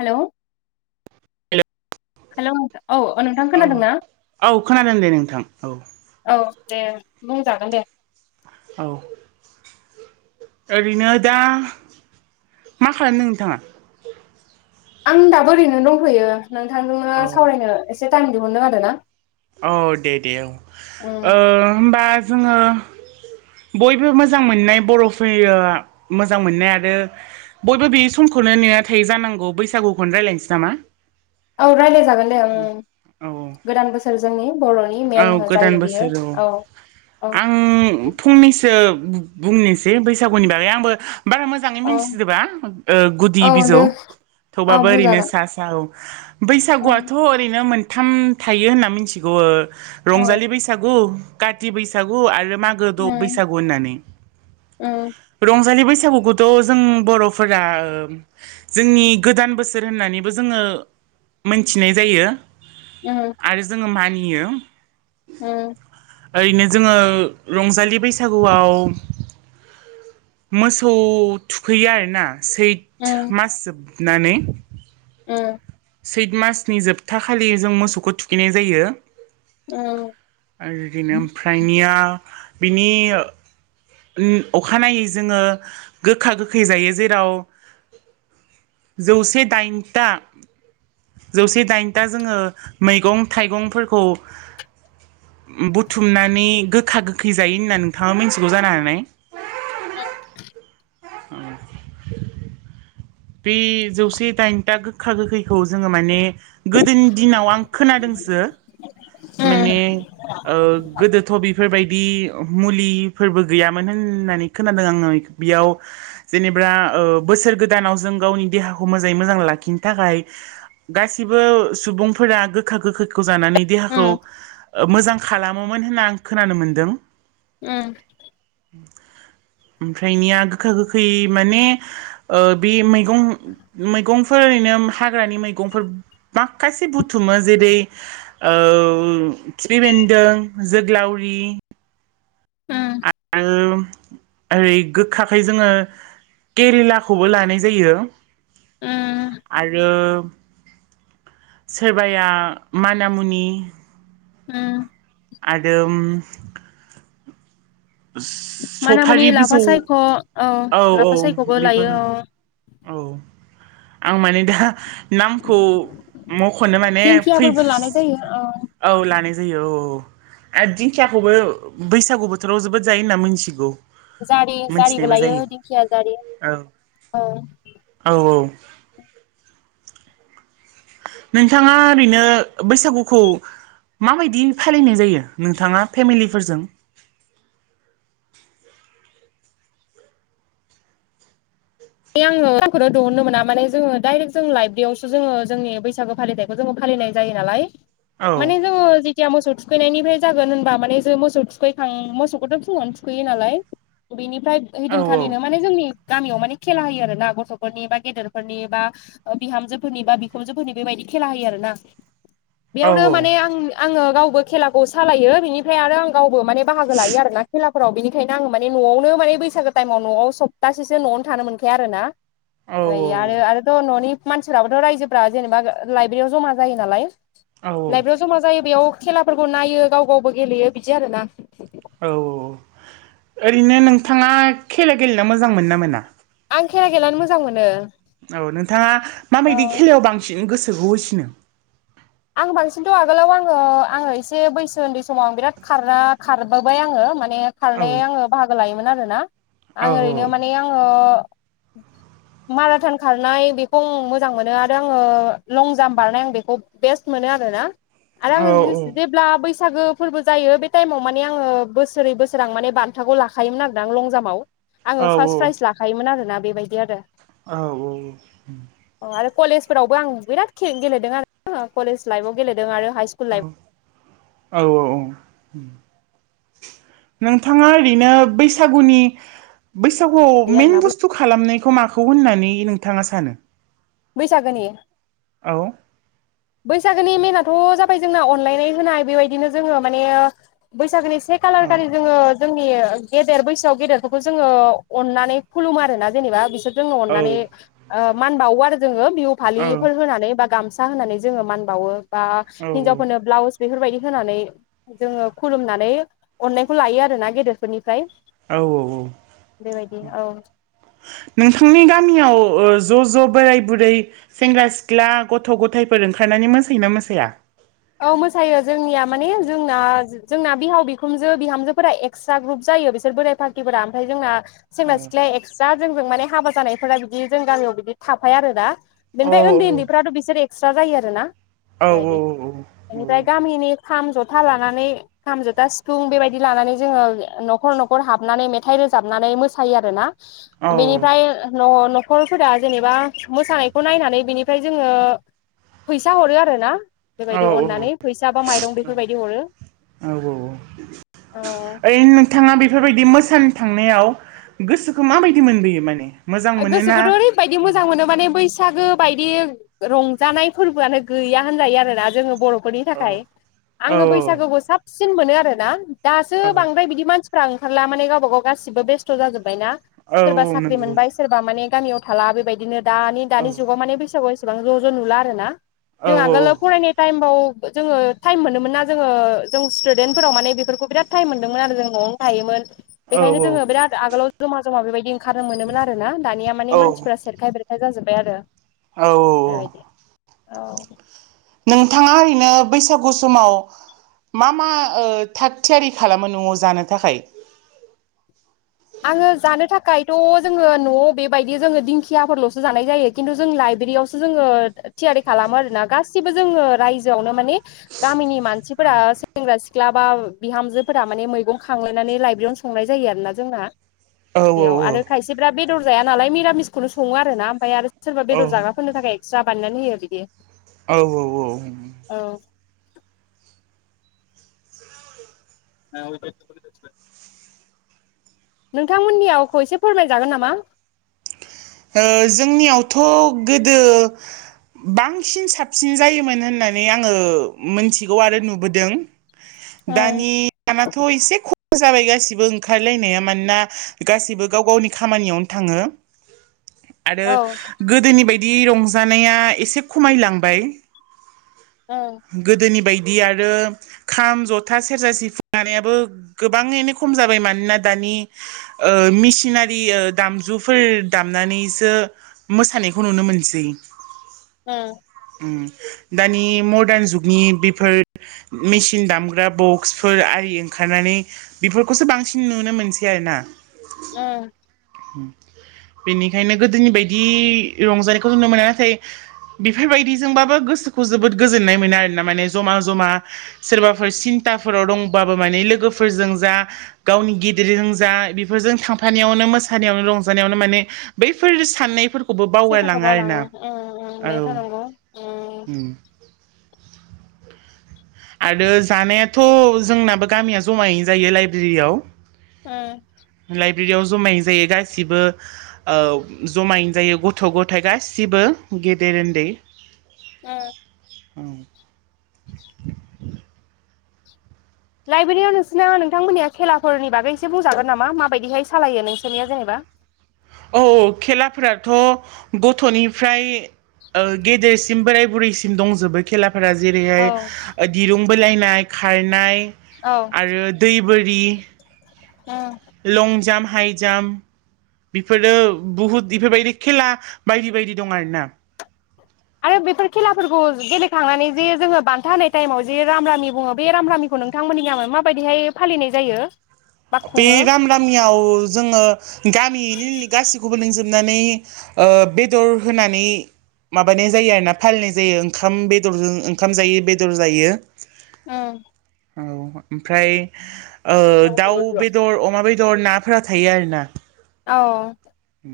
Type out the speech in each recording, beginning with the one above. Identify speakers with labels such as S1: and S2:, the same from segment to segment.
S1: Hello.
S2: Hello
S1: hello! औ अ नोंथां
S2: औ
S1: खोनादोंना?
S2: औ खोनादों दे नोंथां औ
S1: अ दे बुंजागोन दे।
S2: औ। ओरैनो दा मा खालामदों नोंथाङा?
S1: आं दाबो ओरैनो दंथयो नोंथांजोंनो
S2: औ
S1: सावरायनो एसे टाइम दिहुनदों आर ना।
S2: औ दे दे औ
S1: उम
S2: ओ होमबा जोङो। बयबो मोजां मोननाय बर'फोय मोजां मोननाय आरो। बयबो बे समखौनो नेना थायो जानांगौ बैसागुखौनो रायज्लायनोसै नामा?
S1: औ राय्लाय जागोन दे ओं
S2: औ
S1: गोदान बोसोर जोंनि। बर'नि
S2: औ
S1: मेन
S2: गोदान
S1: जायो बियो
S2: बोसोराव
S1: औ औ
S2: आं फंनैसो। बु बुंनिसै बैसागुनि बागै आंबो। बारा मोजाङै
S1: औ
S2: मिथिजोबा ओ गुदि
S1: औ दे
S2: बिजौ
S1: औ
S2: थेवबाबो ओरैनो
S1: बुंजागोन
S2: सा सा औ।
S1: उम
S2: बैसागुआथ' ओरैनो मोनथाम थायो होनना मिथिगौ
S1: उम
S2: रंजालि बैसागु। काथि बैसागु आरो मागो द'
S1: उम
S2: बैसागु होननानै रंजालि बैसाग गुखौथ' जों बर'फोरा ओम जोंनि गोदान बोसोर होननानैबो जोङो। मोनथिनाय जायो
S1: उम
S2: आरो जोङो मानियो।
S1: उम।
S2: ओरैनो जोङो रंजालि बैसागुआव। मोसौ थुखैयो आरोना। सैथ
S1: उम
S2: मास जोबनानै।
S1: उम।
S2: सैथ मासनि जोबथा खालि जों मोसौखौ थुखैनाय जायो।
S1: उम
S2: आरदिनो ओमफ्रायनिया बिनि। उम अखानायै जोङो गोखा गोखै जायो जेराव। जौसे दाइनथा जौसे दाइनथा जोङो मैगं थाइगंफोरखौ बुथुमनानै गोखा गोखै जायो होनना नोंथाङा मिथिगौ जानो हानाय।
S1: औ
S2: उम बे जौसे दाइनथा गोखा गोखैखौ जोङो माने गोदोनि दिनाव आं खोनादोंसो माने ओ गोदोथ बि फोरबायदि मुलिफोरबो गैयामोन होननानै खोनादों आङो बेयाव जेनेबा ओ बोसोर गोदानाव जों गावनि देहाखौ मोजाङै मोजां लाखिनो थाखाय गासिबो सुबुंफोरा गोखा गोखैखौ जानानै
S1: उम
S2: देहाखौ मोजां खालामोमोन होनना आं खोनानो मोनदों।
S1: उम
S2: ओमफ्रायनिया गोखा गोखै माने ओ बे मैगं मैगंफोर ओरैनो हाग्रानि मैगंफोर माखासे बुथुमो जेरै ओ खिफि बेन्दों जोग्लावरि
S1: उम
S2: ओ ओरै गोखाखै जोङो केरिलाखौबो लानाय जायो।
S1: उम
S2: आरो सोरबाया माना मुनि
S1: उम
S2: आरो
S1: मानामुनि
S2: सफारि
S1: लाफा
S2: बिजौ
S1: सायख' औ
S2: औ
S1: लाफा सायख'बो
S2: औ बेफोर
S1: लायो औ
S2: औ आं माने दा नामखौ मखनो माने फै
S1: दिंखियाफोरबो लानाय जायो ओ
S2: औ लानाय जायो औ औ आरो दिंखियाखौबो बैसागु बोथोराव जोबोद जायो होनना मोनथिगौ।
S1: जारि जारिबो
S2: मोनथिनायबो
S1: लायो
S2: जायो
S1: दिंखिया जारि
S2: औ
S1: औ
S2: औ औ नोंथाङा ओरैनो बैसागुखौ माबायदि फालिनाय जायो नोंथाङा फेमिलिफोरजों?
S1: [inaudible] बे आङो टाइमखौनो दिहुननो मोना माने जोङो डाइरेक जों लाइब्रेयावसो जोङो जोंनि बैसागु फालिथायखौ जों फालि - नाय जायो नालाय
S2: औ
S1: माने जोङो जेदिया मोसौ थु खैनायनिफ्राय जागोन होनबा माने जों मोसौ थुखैखां मोसौखौथ फुङावनो थुखैयो नालाय बेनि फ्राय
S2: औ
S1: ओइदिनखालिनो माने जोंनि गामियाव माने खेला होयो आरो ना गथ'फोरनि बा गेदेरफोरनि बा बिहामजोफोरनि बा बिखुनजोफोरनि बेबायदि खेला होयो आरो
S2: औ
S1: बेयावनो माने आं आङो गावबो खेलाखौ सालायो बिनिफ्राय आरो आं गाव बो माने बाहागो लायो आरो ना खेला फोराव बेनिखायनो आङो माने न'आवनो माने बैसागो टाइमाव न'आव सप्तासेसो न'आवनो थानो मोनखाया आरो ना
S2: औ
S1: आरो आरो आरो थ न'नि मानसिफ्राबोथ रायजोफोरा जेनेबा लाइबेरियाव जमा जायो नालाय
S2: औ
S1: लाइब्रेयाव जमा जायो बेयाव खेलाफोरखौ नायो गाव गावबो गेलेयो बिदि आरो ना
S2: औ औ ओरैनो नोंथाङा खेला गेलेना मोजां मोन ना मोना?
S1: आं खेला गेलेनानै मोजां मोनो।
S2: औ नोंथाङा
S1: औ
S2: माबायदि खेलायाव बांसिन गोसोखौ होसिनो?
S1: आं बांसिनथ आगोलाव आङो आङो एसे बैसो उन्दै समाव आं बिराद खारा-खारबोबाय आङो माने
S2: औ
S1: खारनाय आङो बाहागो लायोमोन आरोना
S2: औ
S1: आं ओरैनो माने आङो माराथन खारनाय बेखौ आं मोजां मोनो आरो आङो लं जाम्प बारनाय आं बेखौ बेस्ट मोनो आरोना आरो
S2: औ
S1: आङो जेब्ला बैसो बैसागो फोरबो जायो बे टाइमाव माने आङो बोसोरै बोसोर आं माने बान्थाखौ लाखायोमोन आरोना लं जाम्पआव आङो फार्स्ट प्राइज लाखायोमोन आरोना बेबायदि आरो
S2: औ औ औ
S1: आरो कलेजफोरावबो आं बिराद खे-गेलेदों आरो आ कलेज लाइफव गेलेदों आरो हाइ स्कुल लाइफ
S2: औ औ औ नोंथाङा ओरैनो बैसागुनि बैसागुआव
S1: लाइफ
S2: मेन
S1: आरोना
S2: बुस्थु खालामनायखौ माखौ होननानै नोंथाङा सानो
S1: बैसागोनि
S2: औ
S1: बैसागोनि मेेनथ' जाबाय जोंना अनलायनाय होनाय बेबायदिनो जोङो माने बैसागोनि से खालार
S2: औ
S1: खालि जोङो जोंनि गेदेर बैसोआव गेदेरफोरखौ जोङो अननानै खुलुम आरोना जेनेबा बिसोर जोंनो
S2: औ
S1: अननानै मान बावो आरो जोङो बिहु फालिफोर होनानै बा गामसा होनानै जोङो मान बावो बा
S2: औ
S1: हिनजावफोरनो ब्लावस बेफोरबायदि होनानै जोङो खुलुमनानै अननायखौ लायो आर ना गेदेरफोरनि
S2: औ औ
S1: बेबायदि
S2: औ
S1: औ
S2: नोंथांनि गामियाव ज' ज' बोराय बुरै सेंग्रा सिख्ला गथ' गथायफोर ओंखारनानै मोसायोना मोसाया
S1: औ मोसायो जोंनिया माने जोंना जोंना बिहाव बिखुनजो बिहामजोफोरा एक्सट्रा ग्रुप जायो बिसोर बोराइ फाखिफोरा ओमफ्राय जोंना
S2: औ
S1: सेंग्रा सिख्लााया एक्सट्रा जोंजों माने हाबा जानायफोरा बिदि जों गामियाव बिदि थाफायो आरो दा
S2: औ
S1: बेनिफ्राय उन्दै उन्दैफ्राथ' बिसोर एक्सट्रा जायो आरो ना
S2: औ औ औ औ
S1: गामिनि खाम जथा लानानै खाम जथा सिफुं बेबायदि लानानै जोङो न'खर न'खर हाबनानै मेथाइ रोजाबनानै मोसायो आरोना
S2: औ
S1: बेनिफाय न' न' नखरफोरा जेनेबा मोसानायखौ नायनानै बिनिफ्राय जोङो फैसा हरो आर ना बेबायदि अननानै फैसा बा माइरं बेफोरबायदि हरो
S2: औ औ
S1: औ
S2: ओइ नोंथाङा बेफोरबायदि मोजां सान थांनायाव गोसोखौ माबायदि मोनबोयो माने मोजां मोनोना
S1: गोसोखौथ' ओरैबायदि
S2: औ
S1: मोजां मोनो माने बैस सागो बायदि रंजानाय फोरबोआनो गैया होनजायो आरोना जोङो बर' खरनि
S2: औ
S1: थाखाय
S2: औ
S1: आङो बैसागुखौ साबसिन मोनो आरोोना दासो
S2: औ
S1: बांद्राय बिदि मानसि फोरा ओंखारला माने गावब गाव गासिबो बेस्थ' जाजोबबायनाा
S2: औ
S1: सोरबा साख्रि
S2: नंगौ
S1: मोनबाय सोरबा माने गामियाव थाला बेबायदिनो दानि
S2: औ
S1: दानि जुगाव माने बैसागु एसेबां ज' ज' नुला आरो ना
S2: औ
S1: जोंहा
S2: औ
S1: आगोलाव फरायनाय टाइम बाव जोङो थाइम मोनोमोन ना जोङो जों स्टुडेन्टफोराव माने बेफोरखौ बिराद टाइम मोनदोंमोन आरो जों न'आव थायोमोन बेखायनो जोङो
S2: औ
S1: बिराद आगोलाव जमा जमा बेबायदि ओंखारनो आरो ना दानिया माने मानसिफोरा सेरखाय बेरखाय जाजोब्बाय आरो
S2: औ औ
S1: बेबायदि
S2: औ
S1: औ
S2: नोंथाङा ओरैनो बैसागु समाव मा मा ओ थाग थियारि खालामो न'आव जानो थाखाय
S1: आङो जानो थाखायथ' जोङो न'आव बेबायदि जोङो दिंखियाफोरल'सो जानाय जायो खिन्थु जों लइ बेदियावसो जोङो थियारि खालामो आरोना गासिबो जोङो रायजोआवनो माने गामिनि मानसिफोरा सेंग्रा सि ख्ला बा बिहामजोफोरा माने मैगं खांलायनानै लाइब्रेरियावनो संनाय जायो आरोना जोंना
S2: औ
S1: बेयाव
S2: औ
S1: आरो खायसेफ्रा बेदर जाया नालाय निरामिसखौनो सङो आर ना ओमफ्राय आरो सोरबा
S2: औ
S1: बेदर जाग्राफोरनो थाखाय एक्सट्रा बानायनानै होयो बिदि
S2: औ औ औ
S1: [unintelligible] नोंथांमोननि आवखौ एसे फोरमायजागोन नामा
S2: जोंनियावथ' गोदो। बांसिन साबसिन जायोमोन होननानै आङो मोनथिगौ आरो नुबोदों।
S1: उम
S2: दानि दानथ' एसे खम। जाबाय गासिबो ओंखारलायनाया मानोना गाैबो गाव गावनि खामानियावनो थाङो। आरो
S1: औ
S2: गोदोनि बायदि रंजानाया एसे खमायलांबाय।
S1: उम
S2: गोदोनि बायदि। बिदि आरो खाम जथा सेरजा सिफुंनायाबो गोबाङैनो खम जाबाय मानोना दानि नि ओ मिसिनारि दामजु फोर नानैसो मोसानायखौ नुनो मोनसै।
S1: ओ
S2: दानि मदार्न जुगनि बेफोर मेसिन दामग्रा बक्सफोर ओंखारनानै बेफोरखौसो बांसिन नुनो मोनसै आरोना।
S1: ओ
S2: बेनिखायनो गोदोनि बायदि रंजानायखौ जुनो मोना नाथाय बेफोरबायदिजोंबाबो गोसोखौ जोबोद गोजोननाय मोनो आरो ना माने जमा जमा सोरबाफोर सि थाफोराव दंबाबो माने लोगोफोरजों जा गावनि गिदिरजों जा बेफोरजों थांफानायावनो मोसानायनो रजानायावनो माने बैफोर साननायफोर खौबो
S1: सेन्टारखौ
S2: बावगायलाङो आरोना
S1: बावलाङो उम उम बे
S2: औ
S1: थानांगौ उम
S2: आरो जानायाथ' जोंनाबो गामिया जमायैनो जायो लाइब्रेरियाव।
S1: ओ
S2: [unintelligible] जमायै जायो गासिबो ओ जमायैनो जायो गथ' गथाय गासिबो। गेदेर उन्दै
S1: ओ
S2: उ
S1: लाइब्रेरियाव नोंसिोरना नोंथांमोननिया खेलाफोरनि बागै एसे बुंजागोन नामा माबायदिहाय सालायो नोंसोरनिया जेनेबा। [inaudible]
S2: औ औ खेलाफोराथ' गथ'निफ्राय ओ गेदेरसि सिम बोराय बुरैसिम दंजोबो खेलाफोरा
S1: औ
S2: जेरैहाय दिरुं बोलायनाय खारनाय
S1: औ
S2: आरो दै बोरि
S1: ओ
S2: लंजाम हाइ जाम्प। बेफोरो बहुद बेफोरबायदि खेला बायदि बायदि दं आरोना।
S1: आरो बेफोर खेलाफोरखौ गेलेखांनानै जे जोङो बान्था होनाय टाइमाव जे राम रामि बुङो बे राम रामिखौ नोंथांमोननिामाय माबायदिहाय फालिनाय जायो। बा
S2: बे
S1: खुङो
S2: राम रामियाव जोङो गामिनि गासैखौबो लिंजोब नानै ओ बेदर होनानै माबानाय जायो आरोना फालिनाय जायो ओंखाम बेदरजों ओंखाम जायो बेदर जायो।
S1: ओ
S2: औ ओमफ्राय ओ दाउ बेदर अमा। अमा बेदर नाफोरा थायो आरो ना।
S1: औ
S2: उ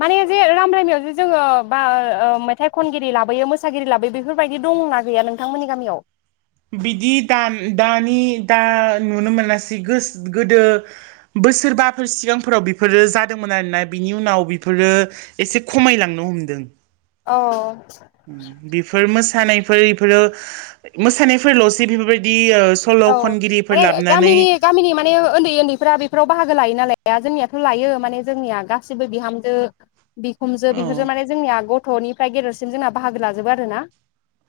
S1: माने जे राम रामियाव जे जोङो बा ओ मेथाइ खनगिरि लाबोयो मोसागिरि लाबोयो बेफोरबायदि दं दंना गैया नोंथांमोननि गामियाव?
S2: बिदि दान दानि दा नुनो मोनासै गोसो गोदो बोसोरबाफोर सिगांफोराव बेफोरो जादोंमोन आरोना बिनि उनाव बेफोरो एसे खमायलांनो हमदों।
S1: औ
S2: बेफोर मोस मोसानायफोर इफोरो मोसानायफोरल'सो बेफोरबायदि ओ सल'
S1: औ
S2: खनगिरिफोर
S1: माने
S2: लाबोनानै
S1: गामिनि गामिनि माने उन्दै उन्दैफ्रा बेफोराव बाहागो लायोना लाया? जोंनियाथ' लायो माने जोंनिया गासिबो बिहामजो बिखुमजो
S2: औ
S1: बेफोरजों माने जोंनिया गथ'निफ्राय गेदेरसिम जोंना बाहागो लाजोबो आरोना।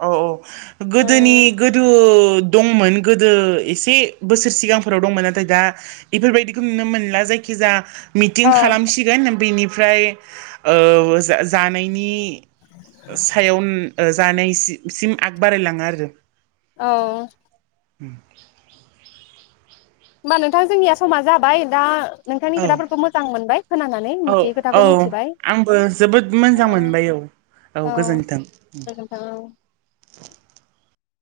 S2: औ औ गोदोनि
S1: उम
S2: गोदो दंमोन गोदो एसे बोसोर सिगांफोराव दंमोन नाथाय दा बेफोरबायदिखौ नुनो मोनला जायखिजा मिटिं
S1: अ औ
S2: खालामसिगोन बिनि फ्राय ओ जानायनि सायाव जानायस सिम आग बारायलाङो आरो जों
S1: औ
S2: उम
S1: होमबा नोंथां जोंनिया समा जाबाय दा नोंथांनि
S2: औ
S1: खोथाफोरखौ मोजां मोनबाय खोनानानै
S2: औ
S1: मिथियै खोथाखौ
S2: औ
S1: मिथिबाय।
S2: आंबो जोबोद
S1: ओ
S2: मोजां मोनबाय औ
S1: औ गोजोनथों ओं